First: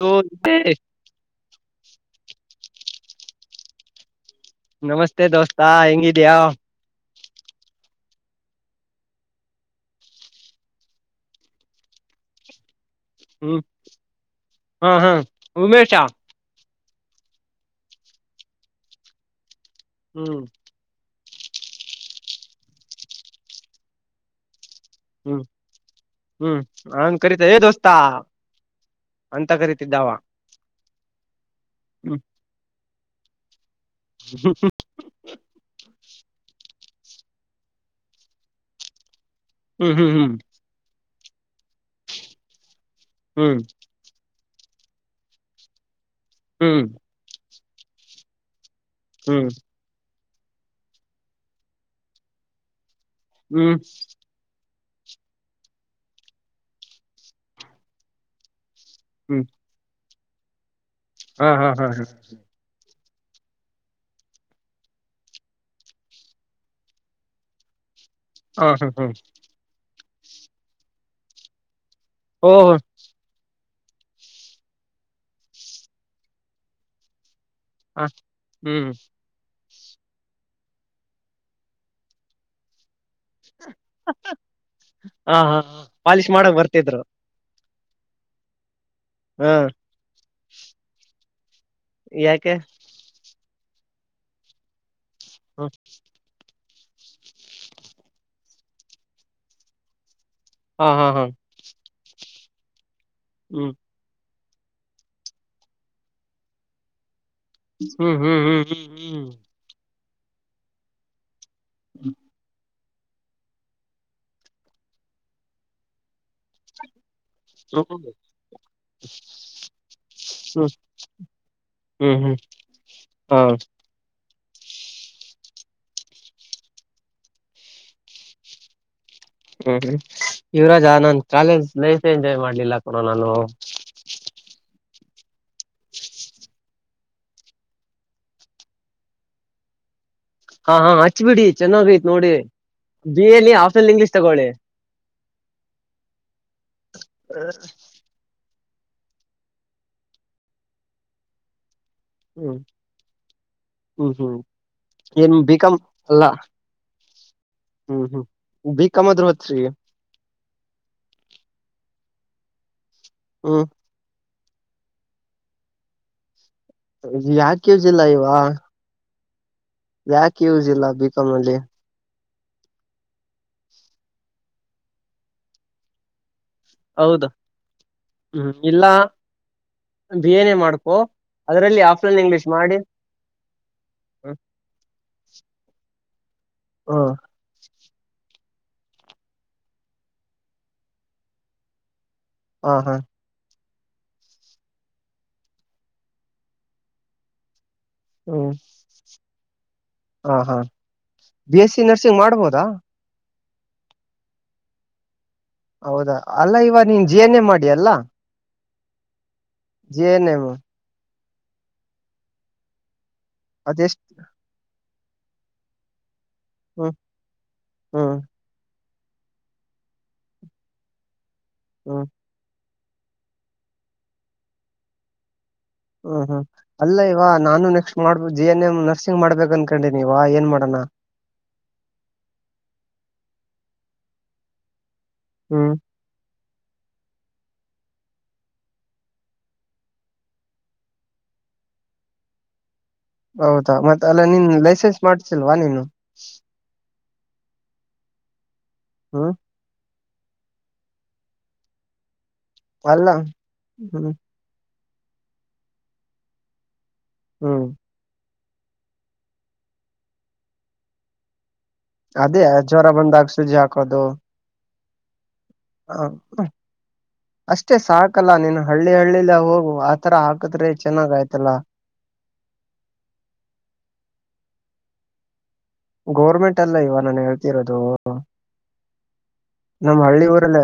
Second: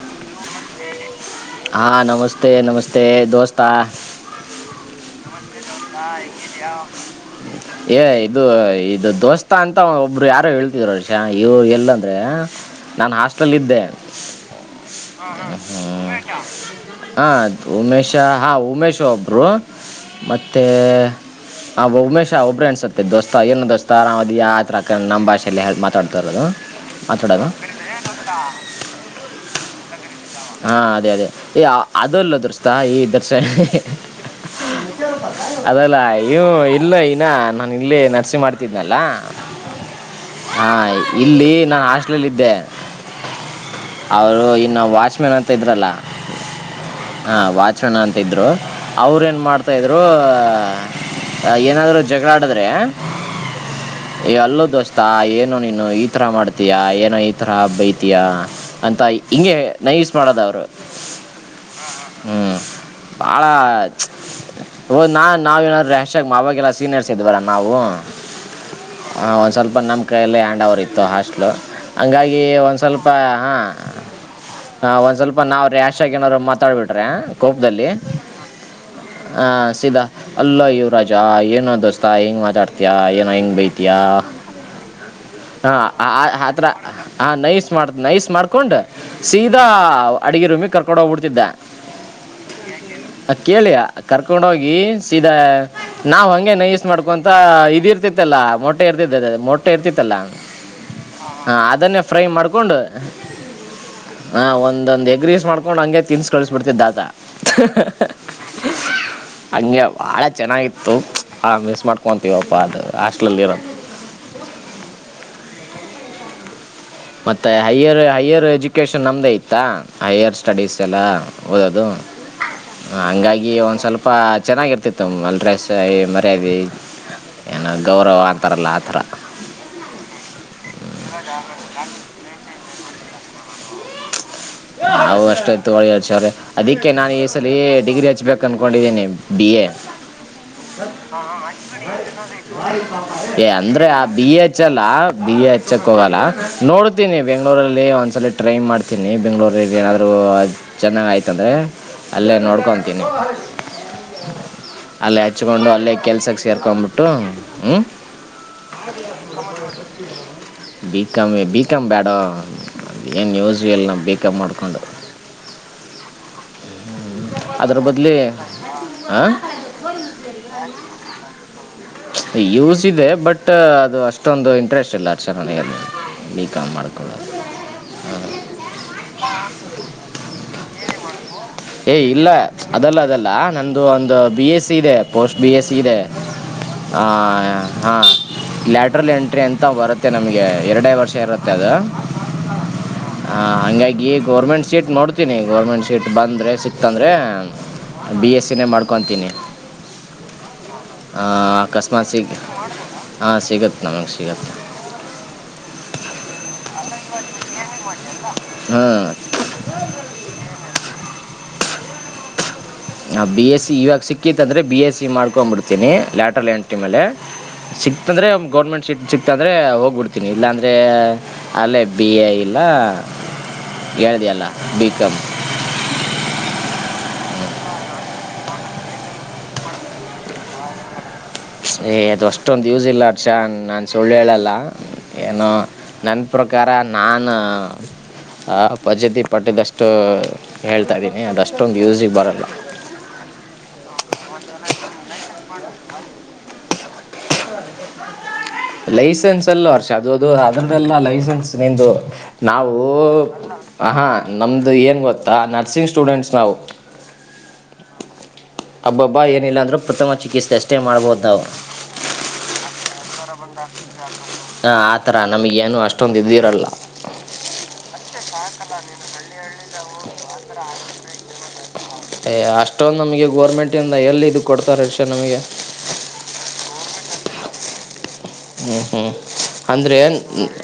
ಹ ಹಾ ನಮಸ್ತೆ ನಮಸ್ತೆ ಏ ದೋಸ್ತ ನಮಸ್ತೆ ದೋಸ್ತಾ ಹೆಂಗ [unintelligible] ಏ ಇದು ಇದು ದೋಸ್ತಾ ಅಂತ ಒಬ್ರು ಯಾರೋ ಹೇಳ್ತರೋ ರಷ ಇವರು ಎಲ್ಲಾಂದ್ರೆ ನಾನು ಹಾಸ್ಟೆಲ್ ಹ್ಮ್ ಇದ್ದೆ ಹಾ ಹಾ ಹ್ಮ ಉಮೇಶ ಹಾ ಅದು ಉಮೇಶ ಹಾ ಉಮೇಶ್ ಒಬ್ರು ಹ್ಮ್ ಮತ್ತೆ ಹ ಉಮೇಶ ಒಬ್ಬ್ರೇ ಅನ್ಸುತ್ತೆ ದೋಸ್ತ ಏನೋ ದೋಸ್ತ ಆರಾಮ್ ಅದಿಯಾ ಆತರಾ ಯಾಕ ನಮ್ಮ ಹ್ಮ್ ಭಾಷೆಯಲ್ಲಿ ಹೆಲ್ಪ್ ಮಾತಾಡ್ತಾ ಇರೋದು ಹ್ಮ್ ಅವನ್ ಕರಿತ ಮಾತಾಡೋದು ಏ ದೋಸ್ತಾ ಅಂತ ಕರಿತಿದ್ದಾ ಅವ ಹಾ ಅದೇ ಅದೇ ಈ ಅದಲ್ಲ ದೋಸ್ತ ಈ ಸರಿ ಅದ ಅಲ್ಲ ಇ ಇಲ್ಲ ಇನ ನಾನು ಇಲ್ಲಿ ನರ್ಸಿಂಗ್ ಮಾಡ್ತಿದ್ನಲ್ಲ. ಹ್ಮ್ ಹ್ಮ್ ಹಾ ಇಲ್ಲಿ ನಾನು ಹಾಸ್ಟ್ಲಲ್ ಇದ್ದೆ ಹ್ಮ್ ಅವ ನ ವಾಚ್ ಮೆನತ ಇದ್ರಲ್ಲಾ. ಹ್ಮ್ ಹ ವಾಚ್ಮನ್ ಅಂತಿದ್ರು. ಅವ್ರ ಏನ್ ಹ್ಮ್ ಮಾಡ್ತಾ ಇದ್ರು ಹ ಏನಾದ್ರು ಜಗಳ ಆಡಿದ್ರೆ ಹ್ಮ್ ತ್ತಾ ಏನು ನೀನು ಈ ತರ ಮಾಡ್ತಯಾ ಏನೋ ಈ ತರ ಬೈತಿಯಾ? ಅಂತ ಹ್ಮ್ ಹಿಂಗೆ ಯೂಸ್ ಮಾಡೋದ ಅವ್ರು. ಹಾ ಹಾ ಹಾ ಹಾ ಬಾಳ ಹೋದ್ ನಾ ನಾವ ಏನಾರಾ ರ್ಯಾಶ್ ಆಗಿ ಮಾವಾಗೆಲ್ಲ ಸೀನಿಯರ್ಸ್ ಇದ್ದ್ವಲ್ಲಾ ನಾವು ಹಾ ಹಾ ಹಾ ಹ ಒಂದ್ ಸ್ವಲ್ಪ ನಮ ಕೈಲೆ ಹ್ಯಾಂಡ್ ಅವರ್ ಇತ್ತು ಹಾಸ್ಟ್ಲು. ಹಂಗಾಗಿ ಓಹೋ ಒನ್ ಸ್ವಲ್ಪ ಹಾ ಹ ಒಂದ್ ಸ್ವಲ್ಪ ನಾವ್ ರ್ಯಾಷ್ ಆಗ ಏನ್ರು ಮತ್ತೆ ತಳ್ಬ ಬಿಟ್ರೆ ಕೋಪ್ದಲ್ಲಿ ಹ ಹ್ಮ್ ಿದ ಅಲ್ಲೋ ಇವರಾಜ ಏನೋ ದೋಸ್ತಾ ಹಿಂಗ್ ಮಾತಾಡ್ತಿಯಾ ಹೆಂಗ ಬೈತಿಯ ಹಾ ಹ ಪಾಲಿಶ್ ಮಾಡಕ್ ಆತ್ರ ಬರ್ತಿದ್ರು ನೈ ಮಾಡ ನೈಸ್ ಮಾಡ್ಕೊಂಡ್ ಹ ಸೀದಾ ಅಡಗೆ ರೂಮಿ ಕರ್ಕೊಂಡ ಹೋಗ್ಬಿಡ್ತಿದ್ದೆ ಯಾಕೆ ಕೇಳಿಯ ಕರ್ಕೊಂಡೋಗಿ ಸೀದಾ ಹ ನಾವ್ ಹಂಗೆ ನೈಸ್ ಮಾಡ್ಕೊಂತ ಇದ ಇರ್ತಿತ್ತಲ್ಲಾ ಮೊಟ್ಟೆ ಇರ್ತಿದ್ದ ಅ ಮೊಟ್ಟೆ ಇರ್ತಿತ್ತಲ್ಲಾ ಹಾ ಹಾ ಹಾ ಹ ಅದನ್ನೇ ಫ್ರೈ ಮಾಡ್ಕ ಹೊಂಡ ಹ್ಮ್ ಹಾ ಒಂದ್ ಎಗ್ರೀಸ್ ಮಾಡ್ಕೊಂಡ್ ಹಂಗೆ ತಿನ್ಸ್ ಕಳಿಸ್ಿಡ್ತಿದ್ದ ದಾದಾ ಹ್ಮ್ ಹ್ಮ್ ಹ್ಮ್ ಹ್ಮ್ ಹ್ಮ್ ಬಹಳ ಚೆನ್ನಾಗಿತ್ತು ಆ ಮಿಸ್ ಹ್ಮ್ ಮಾಡ್ಕೊಂತೀವಪ್ಪಾ ಅದು ಆಾಸ್ಷ್ಟಟ್ಲಲ್ಲಿರ ಮತ್ತುತ್ತ ಹ್ಮ್ ಹೈಯರ್ ಹ್ಮ್ ಹೈಯರ್ ಎಜುಕಷನ್ ನಮ್ಮದೇ ಇತ್ತ ಹೈಯರ್ ಸ್ಟಡೀಸ್ ಎಲ್ಲ ಓದೋದು ಹ್ಮ್ ಹ್ಮ್ ಹಾ ಹಂಗಾಗಿ ಒಂದು ಸ್ವಲ್ಪ ಚೆನ್ನಾಗಿರ್ತಿತ್ತು ಅಲ್ಲರೆ ಸಹ ಮರ್ಯಾದೆ ಏನೋ ಗೌರವ ಅಂತಾರಲ್ಲ ಆ ಥರ ಹ್ಮ ಹ್ಮ್ ಇವರಾಜ್ ಆನಂತ ಕಾಲೇಜ್ ಲೈಫ್ ಎಂಜಾಯ್ ಮಾಡ್ಲಿಲ್ಲ ಕೊರ ನಾನು ಹ ಅಷ್ಟಾಯತು ಒಳಿಡ್ ಸ ಅದಕ್ಕೆ ನಾನು ಈ ಸಲ ಡಿಗ್ರಿ ಹಚ್ಬೇಕು ಅನ್ಕೊಂಡಿದ್ದೀನಿ ಬಿ ಎ ಹಾ ಹಾ ಹಚ್ಬಿಡಿ ಚೆನ್ನಾಗೈತ್ ನೋಡಿ ಬಿ ಏ ಎಲ್ಲಿ ಅಂದ್ರೆ ಆಫ್ನಲ್ಲಿ ಇಂಗ್ಲಿಷ್ ಬಿ ತಗೊಳ್ಳಿ ಹೆಚ್ ಅಲ್ಲ ಬಿ ಎ ಹೆಚ್ಕ್ ಹೋಗಲ್ಲ ನೋಡ್ತೀನಿ ಬೆಂಗ್ಗಳೂರಲ್ಲಿ ಒಂದ್ಸಲ ಟ್ರೈನ್ ಮಾಡ್ತ ಇನ್ನಿ ಬೆಂಗಳೂರು ನಾದ್ರು ಚೆನ್ನಾಗ್ ಆಯ್ತಂದ್ರೆ ಅಲ್ಲೇ ಹ್ಮ್ ನೋಡ್ಕೊಂತೀನಿ ಹ್ಮ್ ಹ್ಮ್ ಅಲ್ಲೇ ಏನ್ ಹಚ್ಕೊಂಡು ಬಿಕಾಮ್ ಅಲ್ಲೇ ಅಲ್ಲ ಕೆಲ್ಸಕ್ ಸೇರ್ಕೊಂಡ್ಬಿಟ್ಟು ಟ ಹ್ಮ ಹ್ಮ್ ಹ್ಮ್ ಬಿಕಾಮ್ ಆದ್ರೂ ಓದ್ರಿ ಬಿಕಾಮ ಬಿಕಮ್ ಬೇಡ ಅ ಏನ್ಯೂಸ್ ಹ್ಮ್ ಎಲ್ಲ ನ ಬೇಕು ಿಕಪ್ ಮಾಡ್ಕೊಂಡು ಅದ್ರ ಯಾಕೆದಿಲ್ಲ ಬದಲಿ ಇವ ಹಾಂ ಯಾಕೆ ಯೂಸ್ ಇಲ್ಲ ಬಿಕಾಂಲ್ಲಿ ಯೂಸ್ ಇದೆ ಬಟ್ ಅದು ಅಷ್ಟೊಂದು ಇಂಟ್ರೆಸ್ಟ್ ಇಲ್ಲ ಅರ್ಸರ್ ಮನ ಹೌದ ಹ್ಮ ಇಲ್ಲ ಬೇನೆೇ ಮಾಡ್ ಹ ಏ ಇಲ್ಲ ಅದಲ್ಲ ಅದಲ್ಲ ನ್ದ ಒಂದು ಬಿ ಎಸ್ ಸಿ ಇದೆ ಪೋಸ್ಟ್ ಬಿ ಎಸ್ ಸಿ ಇದೆ ಹ್ಮ ಆ ಹ ಲಾಟ್ರಲ್ ಎಂಟ್ರಿ ಅಂತ ಬರುತ್ತೆ ನಮಗೆ ಎರಡೇ ವರ್ಷ ಇರುತ್ತೆ ಅದು ಹಾ ಹಾ ಈ ಗೌರ್ಮೆಂಟ್ ಸೀಟ್ ನೋಡ್ತೀಿ ಗರ್ಮೆಂಟ್ ಸೀಟ್ ಬಂದ್ರೆ ಸಿಕ್ತಂದ್ರೆ ಹ್ಮ್ ಹಾ ಹಾ ಆ, ಬಿ ಎಸ್ಸ ಅಕಸ್ಮಾತ್ ನರ್ಸಿಂಗ್ ಸಿಗ್ ಮಾಡ್ಬೋದಾ ಹಾಂ ಸಿಗುತ್ತೆ ನಮಗೆ ಸಿಗುತ್ತೆ ಹೌದಾ ಅಲ್ಲ ಇವ ನೀನ್ ಜಿ ಎನ್ ಎ ಮಾಡಿ ಅಲ್ಲಾ ಹ್ಮ ಜಏನಮ ಬಿ ಎಸ್ ಸಿ ಇವಾಗ ಅದೆಷ್ಟು ಸಿಕ್ಕಿತ್ ಅಂದೆ ಬಿ ಎಸ್ ಸಿ ಮಾಡ್ಕೊಂಡಬ ಬಿಡ್ತನಿ ಲಾಟ ಟ ಹ್ಮ್ ಮೇಲೆ ಹ್ಮ್ ಸಿಕ್ತಂದ್ರೆ ಗೌರ್ಮೆಂಟ್ ಶೀಟ್ ಸಿಕ್ತಂದ್ರೆ ಹೋಗ್ಬಿಡ್ತೀನಿ ಇಲ್ಲಾಂದ್ರೆ ಅಲ್ಲೇ ಹ್ಮ್ ಬಿ ಎ ಇಲ್ಲ ಹೇಳ್ದಿಯಲ್ಲ ಬಿಕಂ ಹ್ಮ್ ಹ್ಮ್ ಅಲ್ಲ ಇವ ನಾನು ನೆಕ್ಸ್ಟ್ ಮಾಡ್ಬ ಜಿ ಎನ್ ಎಮ್ ನರ್ಸಿಂಗ್ ಮಾಡ್ಬೇಕ ಅನ್ಕೊಂಡೀನಿ ಇವ ಏನ್ ಮಾಡಣ ಏ ಅದು ಅಷ್ಟೊಂದು್ ಯೂಸ್ ಇಲ್ಲ ಅರ್ಷಾನ್ ನಾನ್ ಸುಳ್ಳು ಹೇಳಲ್ಲ ಏನೋ ಹ್ಮ್ ನನ್ನ ಅ ಪ್ರಕಾರ ನಾನು ಪ್ಧಿತಿ ಪಟ್ಟಿದಷ್ಟು ಹೇಳ್ತಾಯ್ದೀನಿ ಅದಷ್ಟೊಂದು ಯೂಸಿಗೆ ಬರಲ್ಲ ಹೌದಾ ಮತ್ತೆ ಅಲ್ಲ ನಿನ್ ಲೈಸೆನ್ಸ್ ಮಾಡ್ಸಲ್ವಾ ನೀನು [inaudible] ಹ್ಮ್ ಲೈಸೆನ್ಸ್ ಅಲ್ಲ ಅರ್ಷ ಅದು ಅದು ಅದನ್ನಲ್ಲ ಲೈಸೆನ್ಸ್ ನಿಂದು ನಾವು ಅಲ್ಲ ಹಹಾ ಹ್ಮ್ ನಮ್ದು ಏನು ಗತ್ತಾ ನರ್ಸಿಂಗ್ ಸ್ಟೂಡೆಂಟ್ಸ್ ನಾವು ಹ್ಮ್ ಅಬ್ಬಬ್ಬಾ ಏನಿಲ್ಲಾಂದ್ರೂ ಪ್ರಥಮ ಚಿಕಿತ್ಸೆೆಯಷ್ಟೇ ಮಾಡ್ಬಹದ ನಾವು ಅದೇ ಜ್ವರ ಬಂದಾಗಸುಜಿ ಹಾಕೋದು ಹಾ ಆತರ ನಮಗ ಏನು ಹ ಅಷ್ಟೊಂದ ಇದಿರಲ್ಲ ಹಕಲ್ಲ ನೀನು ಹಳ್ಳಿ ಹಳ್ಳಿಲಿ ಹೋಗು ಆತರ ಹಾಕದ್ರೆ ಚೆನ್ನಾಗ ಆಯ್ತಲ್ಲಾ ಅಷ್ಟೊಂದು ನಮ್ಗೆ ಗೋರ್ಮೆಂಟ್ ಇಂದ ಎಲ್ಲಿ ಇದ ಕೊಡ್ತಾರೆ ರಕ್ಷಾ ನಮಗೆ ಗೌರ್ಮೆಂಟ್ ಅಲ್ಲ ಇವ ನಾನು ಹೇಳ್ತಿರೋದು ಹ್ಮ್ ಹ್ಮ್ ಅಂದ್ರೆ ನಮ್ ಹಳ್ಳಿ ಊರಲ್ಲೇ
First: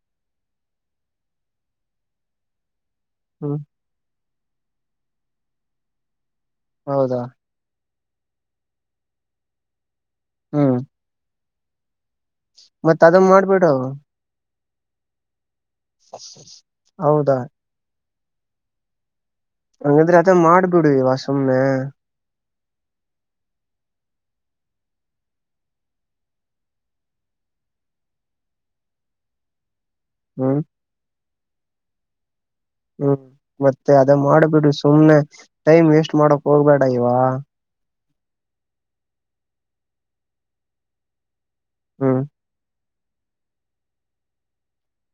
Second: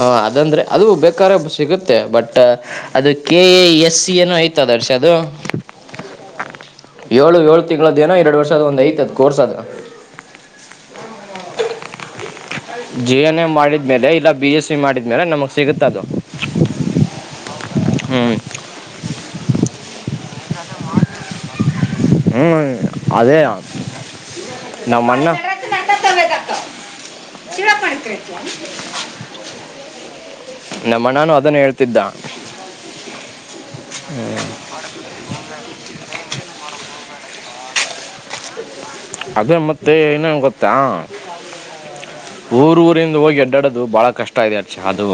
ಹ ಅದಂದ್ರೆ ಅದು ಬೇಕಾದ ಸಿಗುತ್ತೆ ಬಟ್ ಅದು K hmm A S C ಏನ್ನು ಐ ದರ್ಶ ಅದು ಹೌದಾ ಏಳು ಏಳ ತಿ ೇನೋ ಎರಡು ವರ್ಷದ ಒ್ ಐತದ ಕೋರ್ಸ್ ಆದದು ಹ್ಮ್ ಹ್ಮ ಮತ್ತ ಜಿ ಅದ ಎನ್ ಎ ಮಾಡ್ಬಿಡು ಮಾಡಿದ ಮೇಲೆ ಇಲ್ಲ ಬಿ ಎಸ್ ಮಾಡಿದೇಲೆ ನಮಸ್ ಸಿಗುತ್ತದು ಹೌದಾ ಹ್ಮ ಹಂಗಂದ್ರೆ ಅದ ಮಾಡ್ಬಿಡುವ ಸುಮನೆ ಹ್ಮ್ ಅದೆ ನಾ ಮಣ್ಣ ಹ್ಮ್ ನಮ್ಮನಾನದು ಅದನ್ನ ಹೇಳ್ತಿದ್ದ ಹ್ಮ್ ಮತ್ತೆ ಅದ ಮಾಡ್ಬ ಬಿಡ ಸುಮ್ನೆ ಟೈಮ್ ವೇಸ್ಟ್ ಮಾಡಕ್ ಹೋಗ್ಬೇಡ ವಾ ಅದೇ ಮತ್ತೆ ಇನೇನ್ ಗೊತ್ತಾ ಹ್ಮ್ ಹ ರಿಂದ ಹೋಗಿ ಅಡ್ಡಾಡದು ಬಹಳ ಕಷ್ಟ ಇದೆ ಅಚ ಅದು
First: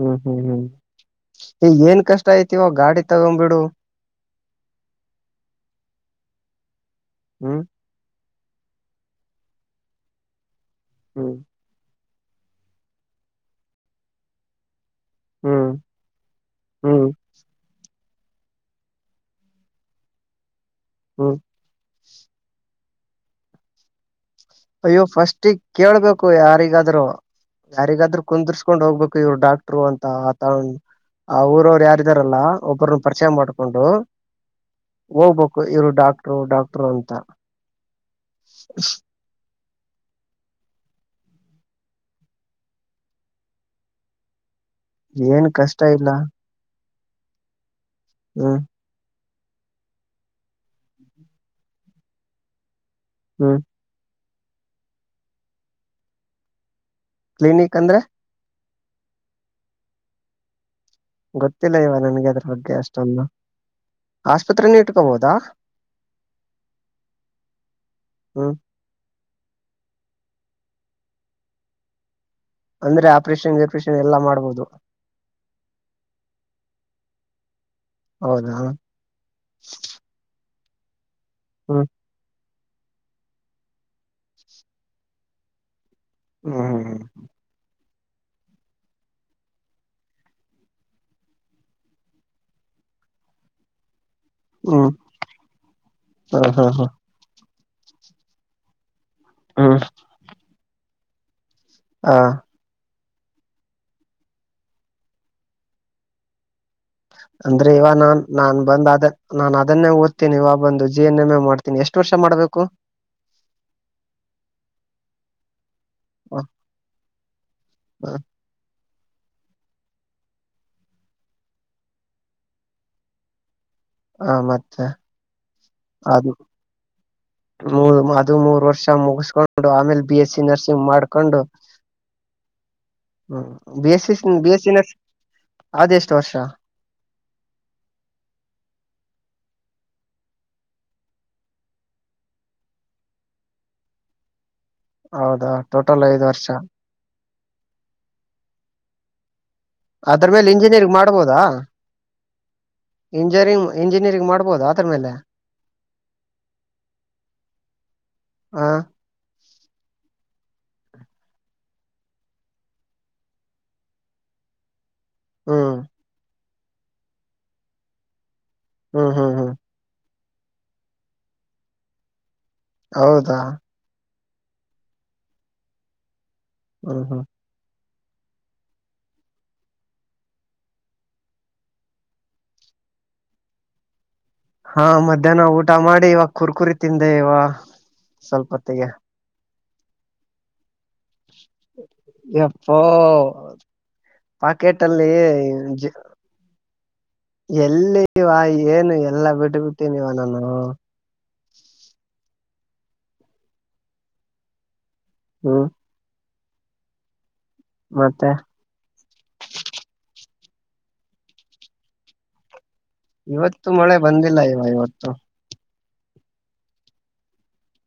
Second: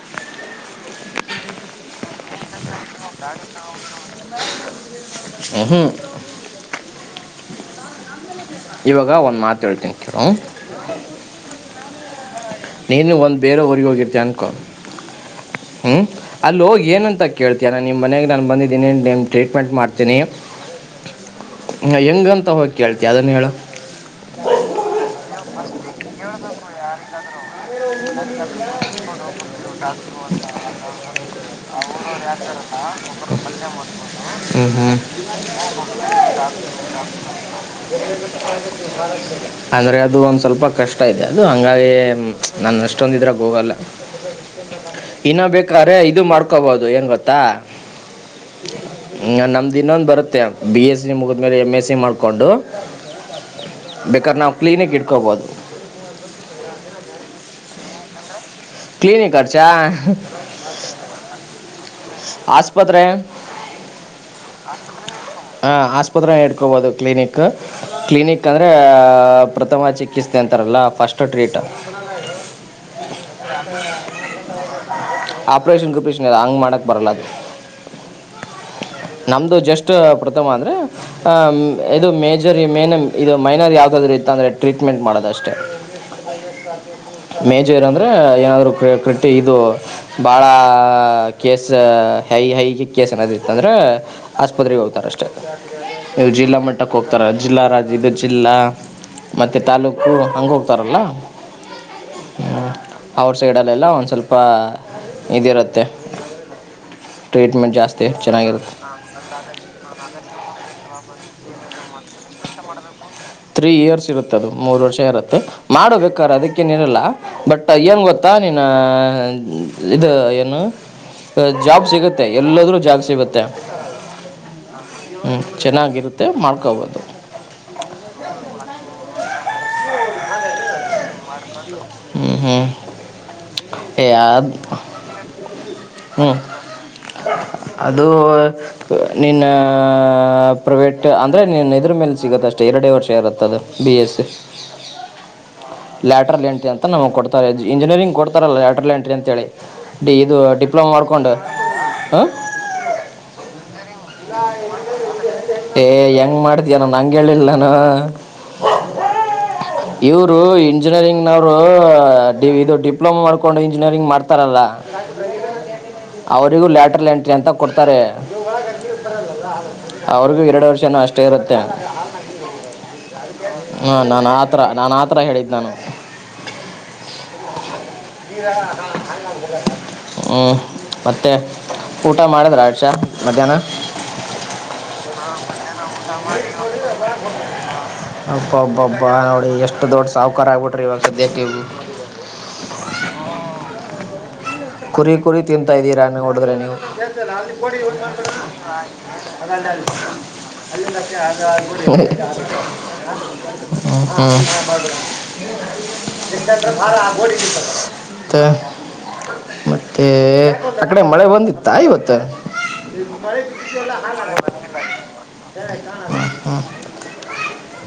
ಹ್ಮ್ ಹ್ಮ್ ಹ್ಮ್ ಈ ಏನ್ ಕಷ್ಟ ಐತಿ ಇವ ಗಾಡಿ ತಗೊಂಡ್ಬಿಡು ಹ್ಮೂ ಹ್ಮ್ ಇವಾಗ ಒಂದ್ ಮಾತ್ ಹೇಳ್ತನ್ ಕೇಳ [inaudible] ಹ್ಮ್ ನೀನು ಒಂದ್ ಬೇರೆವರಿಗೆ ಹೋಗಿರ್ತಿ ಅನ್ಕೋ ಹ್ಮ್ ಅಲ್ಲಿ ಹೋಗಿ ಹ್ಮ್ ಏನಂತ ಕೇಳ್ತಯ ನನ್ ನಿಮ್ಮ ಮನೆಗೆ ನಾನು ಬಂದಿದ್ದೀನಿ ನಿಮ್ಮ ಟ್ರೀಟ್ಮೆಂಟ್ ಮಾಡ್ತೀನಿ ಹ್ಮ್ ಹ ಹೆಂಗಂತ ಹೋಗ ಕೇಳ್ತ ಯಾವ್ದನ್ನ ಹೇಳ ಅಯ್ಯೋ ಫಸ್ಟಿಗೆಗ್ ಕೇಳ್ಬೇಕು ಯಾರಿಗಾದ್ರು ಯಾರಿಗಾದ್ರೂ ಹ್ಮ್ ಕುಂದರ್ಸ್ಕೊಂಡ್ ಹೋಗ್ಬೇಕು ಇವ್ರು ಡಾಕ್ಟ್ರು ಅಂತ ಆತ ಆ ಊರವ್ರು ಯಾರಿದಾರಲ್ಲ ಒಬ್ಬರನ್ನ ಪರಿಚಯ ಮಾಡ್ಕೊಂಡು ಹೋಗ್ಬೇಕು ಇವ್ರು ಡಾಕ್ಟ್ರು ಡಾಕ್ಟ್ರು ಅಂತ ಹ್ಮ್ ಅಂದರೆ ಅದು ಒಂದು ಸ್ವಲ್ಪ ಕಷ್ಟ ಇದೆ ಅದು ಹಂಗಾಗಿ ನಾನ ಅಷ್ಟೊಂದಿದ್ರೆ ಹೋಗಲ್ಲ ಇನ್ನ ಏನ್ ಕಷ್ಟ ಬೇಕಾದ್ರೆ ಇಲ್ಲ ಇದು ಮಾಡ್ಕೋಬಹದು ದಏನ್ ಗತ್ತಾ ಹ್ಮ್ ಹ ನಮ್ದು ಇನ್ನೊಂದು ಬರುತ್ತೆ ಬಿ ಎಸ್ ಸಿ ಮುಗಿದ್ಮೇಲೆ ಎಮ್ ಎಸ್ ಸಿ ಮಾಡ್ಕೊಂಡು ಹ್ಮ್ ಬೇಕಾದ್ರೆ ನಾವು ಕ್ಲೀನಿಕ್ಕ ಇಟ್ಕೊಬೋದು ಕ್ಲಿನಿಕ್ ಅಂದ್ರೆ ಕ್ಲಿನಿಕ್ ಚಾ ಗತ್ತ ಆಸ್ಪತ್ರೆ ಆಸ್ಪತ್ರೆನ ಇಟ್ಕೋಬೋದಾ ಹ ಆಸ್ಪತ್ರೆ ಇಡ್ಕೋಬಹದು ಕ್ಲಿನಿಕ್. ಕ್ಲಿನಿಕ್ ಹ್ಮ್ ಅಂದ್ರೆ ಪ್ರಥಮ ಚಿಕಿತ್ಸೆ ಅಂತಾರಲ್ಲ ಫಸ್ಟ್ ಟ್ರೀಟ್ ಅಂದ್ರೆ ಆಪರೇಷನ್ ಗಿಪರೇಷನ್ ಎಲ್ಲಾ ಮಾಡ್ಬೋದು ಆಪರೇಷನ್ ಗಪಷನ್ ಹಂಗ್ ಮಾಡಕ್ ಬರಲದು. ಹೌದಾ ನಮ್ದು ಜಸ್ಟ್ ಪ್ರಥಮ ಅಂತ ಅ ಹ್ಮ್ ಹ ಇದು ಮೇಜ ಜ ಮೇನ ಇದು ಮೈನರ್ ಯಾವ್ದಾದ್ರೂ ಇತ್ತ ಅಂದರೆ ಟ್ರೀಟ್ಮೆಂಟ್ ಮಾಡೋದಷ್ಟೇ ಮೇಜರ್ ಅಂದ್ರೆ ಏನಾದ್ರು ಕಟ್ಟಿ ಇದು ಬಹಳ ಕೇಸ್ ಹೈ ಹೈಗೆ ಕೇಸ್ ಏನ ಇ ಅಂದ್ರೆ ಹ ಆಸ್ಪತ್ರೆಗೆ ಹ್ಮ್ ಹೋಗ್ತಾರೆ ಅಷ್ಟೇ ಇವು ಹಾ ಜಿಲ್ಲಾ ಹಾ ಹಾ ಮಟ್ಟಕ್ಕೆ ಹೋಗ್ತಾರೆ. ಜಿಲ್ಲ ರಾಜ್ಯದ ಜಿಲ್ಲ ಮತ್ತೆ ತಾಲೂಕು ಹಂಗ ಹೋಗ್ತಾರಲ್ಲ ಹಾ ಅವ್ರ ಸೈಡಲ್ಲೆಲ್ಲ ಒಂದು ಸ್ವಲ್ಪ ಇದಿರುತ್ತೆ ಅಂದ್ರೆ ಟ್ರೀಟ್ಮೆಂಟ್ ಇವ ಜಾಸ್ತಿ ನಾನ್ ನಾನ್ ಚೆನ್ನಾಗಿರುತ್ತೆ ಬಂದ ಅ ನಾನ್ ಅದನ್ನೇ ಓದ್ತೀನಿವ ಬಂದು ಜಿ ಎನ್ ಎಂ ಎಂ ಮಾಡ್ತೀನಿ. ಎಷ್ಟು ವರ್ಷ ಮಾಡ್ಬೇಕು? ತ್ರೀ ಇಯರ್ಸ್ ಇರುತ್ತ ಅದು. ಮೂರು ವರ್ಷ ಇರುತ್ತೆ. ಮಾಡಬೇಕ್ರ ಅದಕ್ಕೇನ ಇರಲ್ಲ. ಬಟ್ ಏನು ಹ ಗೊತ್ತಾ ನೀನು ಇದು ಏನು ಜಾಬ್ ಸಿಗುತ್ತೆ. ಎಲ್ಲಾದ್ರೂ ಜಾಬ್ ಸಿಗುತ್ತೆ. ಹ ಮತ್ತೆ ಹ್ಞೂ ಚೆನ್ನಾಗಿರುತ್ತೆ ಅದು ಮಾಡ್ಕೋಬೋದು ಇದು ಮೂರ್ ವರ್ಷ ಮುಗಿಸಕೊಂಡು ಆಮೇಲೆ ಬಿ ಎಸ್ ಸಿ ನರ್ಸಿಂಗ್ ಮಾಡ್ಕೊಂಡು ಹ್ಮ್ ಹ್ಮ್ ಹ್ಮ್ B S C B S C nursing ಅದೆಷ್ಟು ವರ್ಷ ಹ್ಮ್ ಅದು ನಿನ್ನ ಪ್ರೈವೇಟ್ ಅಂದರೆ ನಿನ್ನ ಇದ್ರ ಮೇಲೆ ಸಿಗುತ್ತೆಷ್ಟೆ ಎರಡೇ ವರ್ಷ ಇರುತ್ತೆ ಅದು ಬಿ ಎಸ್ ಸಿ ಹೌದಾ ಟೋಟಲ್ ಐದು ಾಟರ್ ವರ್ಷ ಲೆಂಟ ಅಂತ ನಮ್ಗೆ ಕೊಡ್ತಾರೆ ಇಂಜಿನಿಯರಿಂಗ್ ಕೊಡ್ತಾರೆಲ್ಲಯಟರ್ ಲೆಂಟ ಅಂಥ್ತಳಿ ಅದ್ರ ಮೇಲೆ ಇಂಜಿನಿಯರಿಂಗ್ ಮಾಡ್ಬೋದಾ ಹಾಂ ಇಂಜಿನಿಯರಿಂಗ್ ಇಂಜಿನಿಯರಿಂಗ್ ಮಾಡ್ಬೋದಾ ಅದ್ರ ಮೇಲೆ ಏ ಹೆಂಗ್ ಮಾಡಿದ್ಯಾನ ನಂಗೆ ಹೇಳಿಲ್ಲಾನ ಹ ಇವರು ಇಂಜಿನಿಯರಿಂಗ್ನವ್ರು ಇದು ಡಿಪ್ಲೊಮಾ ಮಾಡ್ಕೊಂಡು ಇಂಜಿನಿಯರಿಂಗ್ ಮಾಡ್ತಾರಲ್ಲ ಹ್ಮ ಅವರಿಗೂ ಲ್ಾಟರ್ಲ್ ಎಂಟ್ರಿ ಅಂತ ಕೊಡ್ತಾರೆ ಇವ ಒಳಗೆಖರ್ಚಿರ್ ಹ್ಮ್ ಹ್ಮ್ ಪಡಲ್ಲ ಹ್ಮ್ ಅವ್ರಿಗೂ ಎರಡು ವರ್ಷನೂ ಅಷ್ಟೇ ಇರುತ್ತೆ ಹೌದಾ ಹ್ಮ ನಾನಾತ್ ಆ ಥರ ನಾನು ಆ ಥರ ಹೇಳಿದ್ದು ನಾನು ಹ್ಮ ಹಾ ಹ್ಮ್ ಮತ್ತೆ ಊಟ ಮಾಡಿದ್ರ ಆಡ್ಷ ಮಧ್ಯಾಹ್ನ ಹಾ ಮಧ್ಯಾಹ್ನ ಊಟ ಮಾಡಿ ಇವಾಗ ಕುರ್ಕುರಿ ತಿಂದೆ ಇವ ಸ್ವಲ್ಪೊತ್ತಿಗೆ ಅಬ್ಬಬ್ಬಬ್ಬ ನೋಡಿ ಎಷ್ಟು ದೊಡ್ ಸಹಕಾರ ಆಗ್ಬ ಎಪ್ಪೋ ಕುರಿ ಕುರಿ ತಿಂತಾ ಇದ್ದೀರಾ ನೋಡಿದ್ರೆ ನೀವು ಎಲ್ಲಿವಾ ಏನು ಎಲ್ಲಾ ಬಿಟ್ಟು ಬಿಟ್ಟಿನಿವ ನಾನು ಹ್ಮ [unintelligible] ಹ್ಮ ಎ ಭಾರ ಆಗ್ಬೋಡಿ ಮತ್ತೆ ಆ ಕಡೆ ಮಳೆ ಬಂದಿತ್ತಾ ಇವತ್ತು ಇವತ್ತು ಈಲ್ಲ ಮಳೆ ಹ ಬಂದಿಲ್ಲ ಇವ ಇವತ್ತು ಹ್ಮ ಹ್ಮ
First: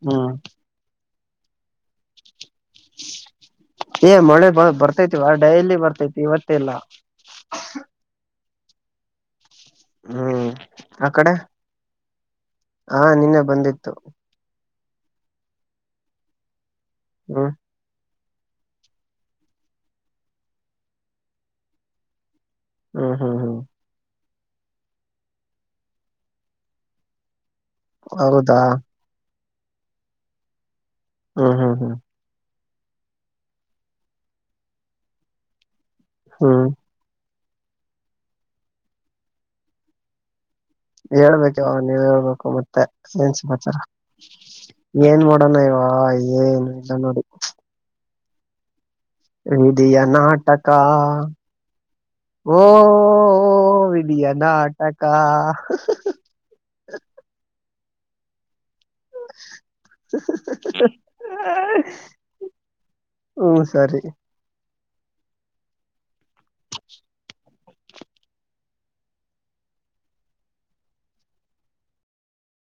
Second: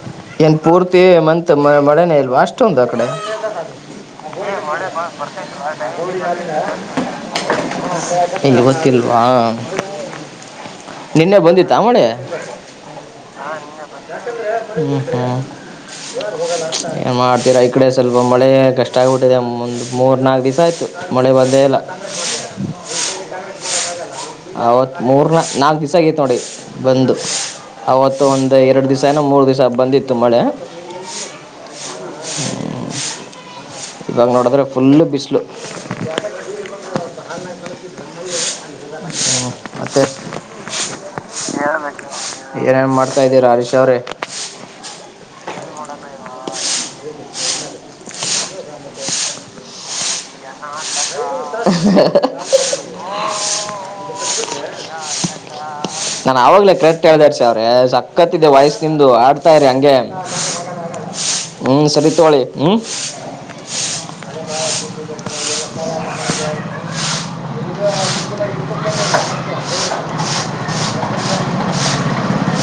ಹ್ಮ್ ಎಏನ್ಪುರ್ ಪ ಮತ್ ಮಳೆ ಇಲ್ವಾ ಅಷ್ಟ ಇಷ್ಟ ಅ ಕಡೆ ಏ ಮಳೆ ತ್ತಲ್ಲ ಇಗೆ ಗತ್ತಿಲ್ವಾ ಆ ಕಡೆ ನಿನ್ನೆ ಬಂದಿ ತಾಮಣೆ ಹಾ ನಿನ್ನೆ ಬಂದಿತ್ತು ಇಕ ಏನ್ ಹ್ಮ್ ಮಾಡ್ತೀರಾ ಈ ಕಡೆ ಸಲ ಸ್ವಲ್ಪ ಮಳೆ ಕಷ್ಟ ಆಗಿಬಿಟ್ಟಿದೆ ಒಂದು ಮೂರ್ ನಾಲ್ಕು ದಿವಸ ಆಯ್ತು ಮಳೆ ಬಂದೇ ಇಲ್ಲ ಹ್ಮ್ ಹ್ಮ್ ಹ್ಮ್ ಅವತ್ತು ಮೂರನ ನಾಲ್ಕು ದಿವ್ ಆಗೈತ್ತು ನೋಡಿ ಬಂದು ಅವತ್ತು ಒಂದ ಹೌದಾ ಎರಡು ದಿವ್ಸ ಯೆನೊ ಮೂರ್ ದಿವಸ ಸಹ ಬಂದಿತ್ತು ಮಳೆ ಹ್ಮ ಹ್ಮ್ ಹ್ಮ್ ಹ ಇವಾಗ ನೋಡಿದ್ರೆ ಫುಲ್ಲು ಬಿಸಿಲು ಹ್ಮ್ ಆ ಕಿ ನ ಹ ಅತ ಹೇಳ್ಬೇಕ ಯಾವ ನೀವ್ ಹೇಳ್ಬೇಕು ಮತ್ತೆ ಮಾಡ್ತಾ ಏನ್ ಇದ್ದೀರಾ ಹರೀಶ್ ಸಮಾಚಾರ ಅವರೇ ಏನ್ ನಡ ನಯ್ವಾ ಏನು ಇಲ್ಲ ನೋಡಿ ಹಿಡಿಯ ನಾಟಕ ಹ ಓ ವಿದೀ ಯ ನಾಟಕಾ ಸಕ್ಕತ್ತ ಇದೆ ವಯಸ್ ತಿಂದು ಆಡ್ತಾ ಇರಿ ಹಂಗೆ ಹ್ಮ್ ಸರಿ ತೋಳಿ ಹ್ಮ್ ಹ್ಮ್ ಸರಿ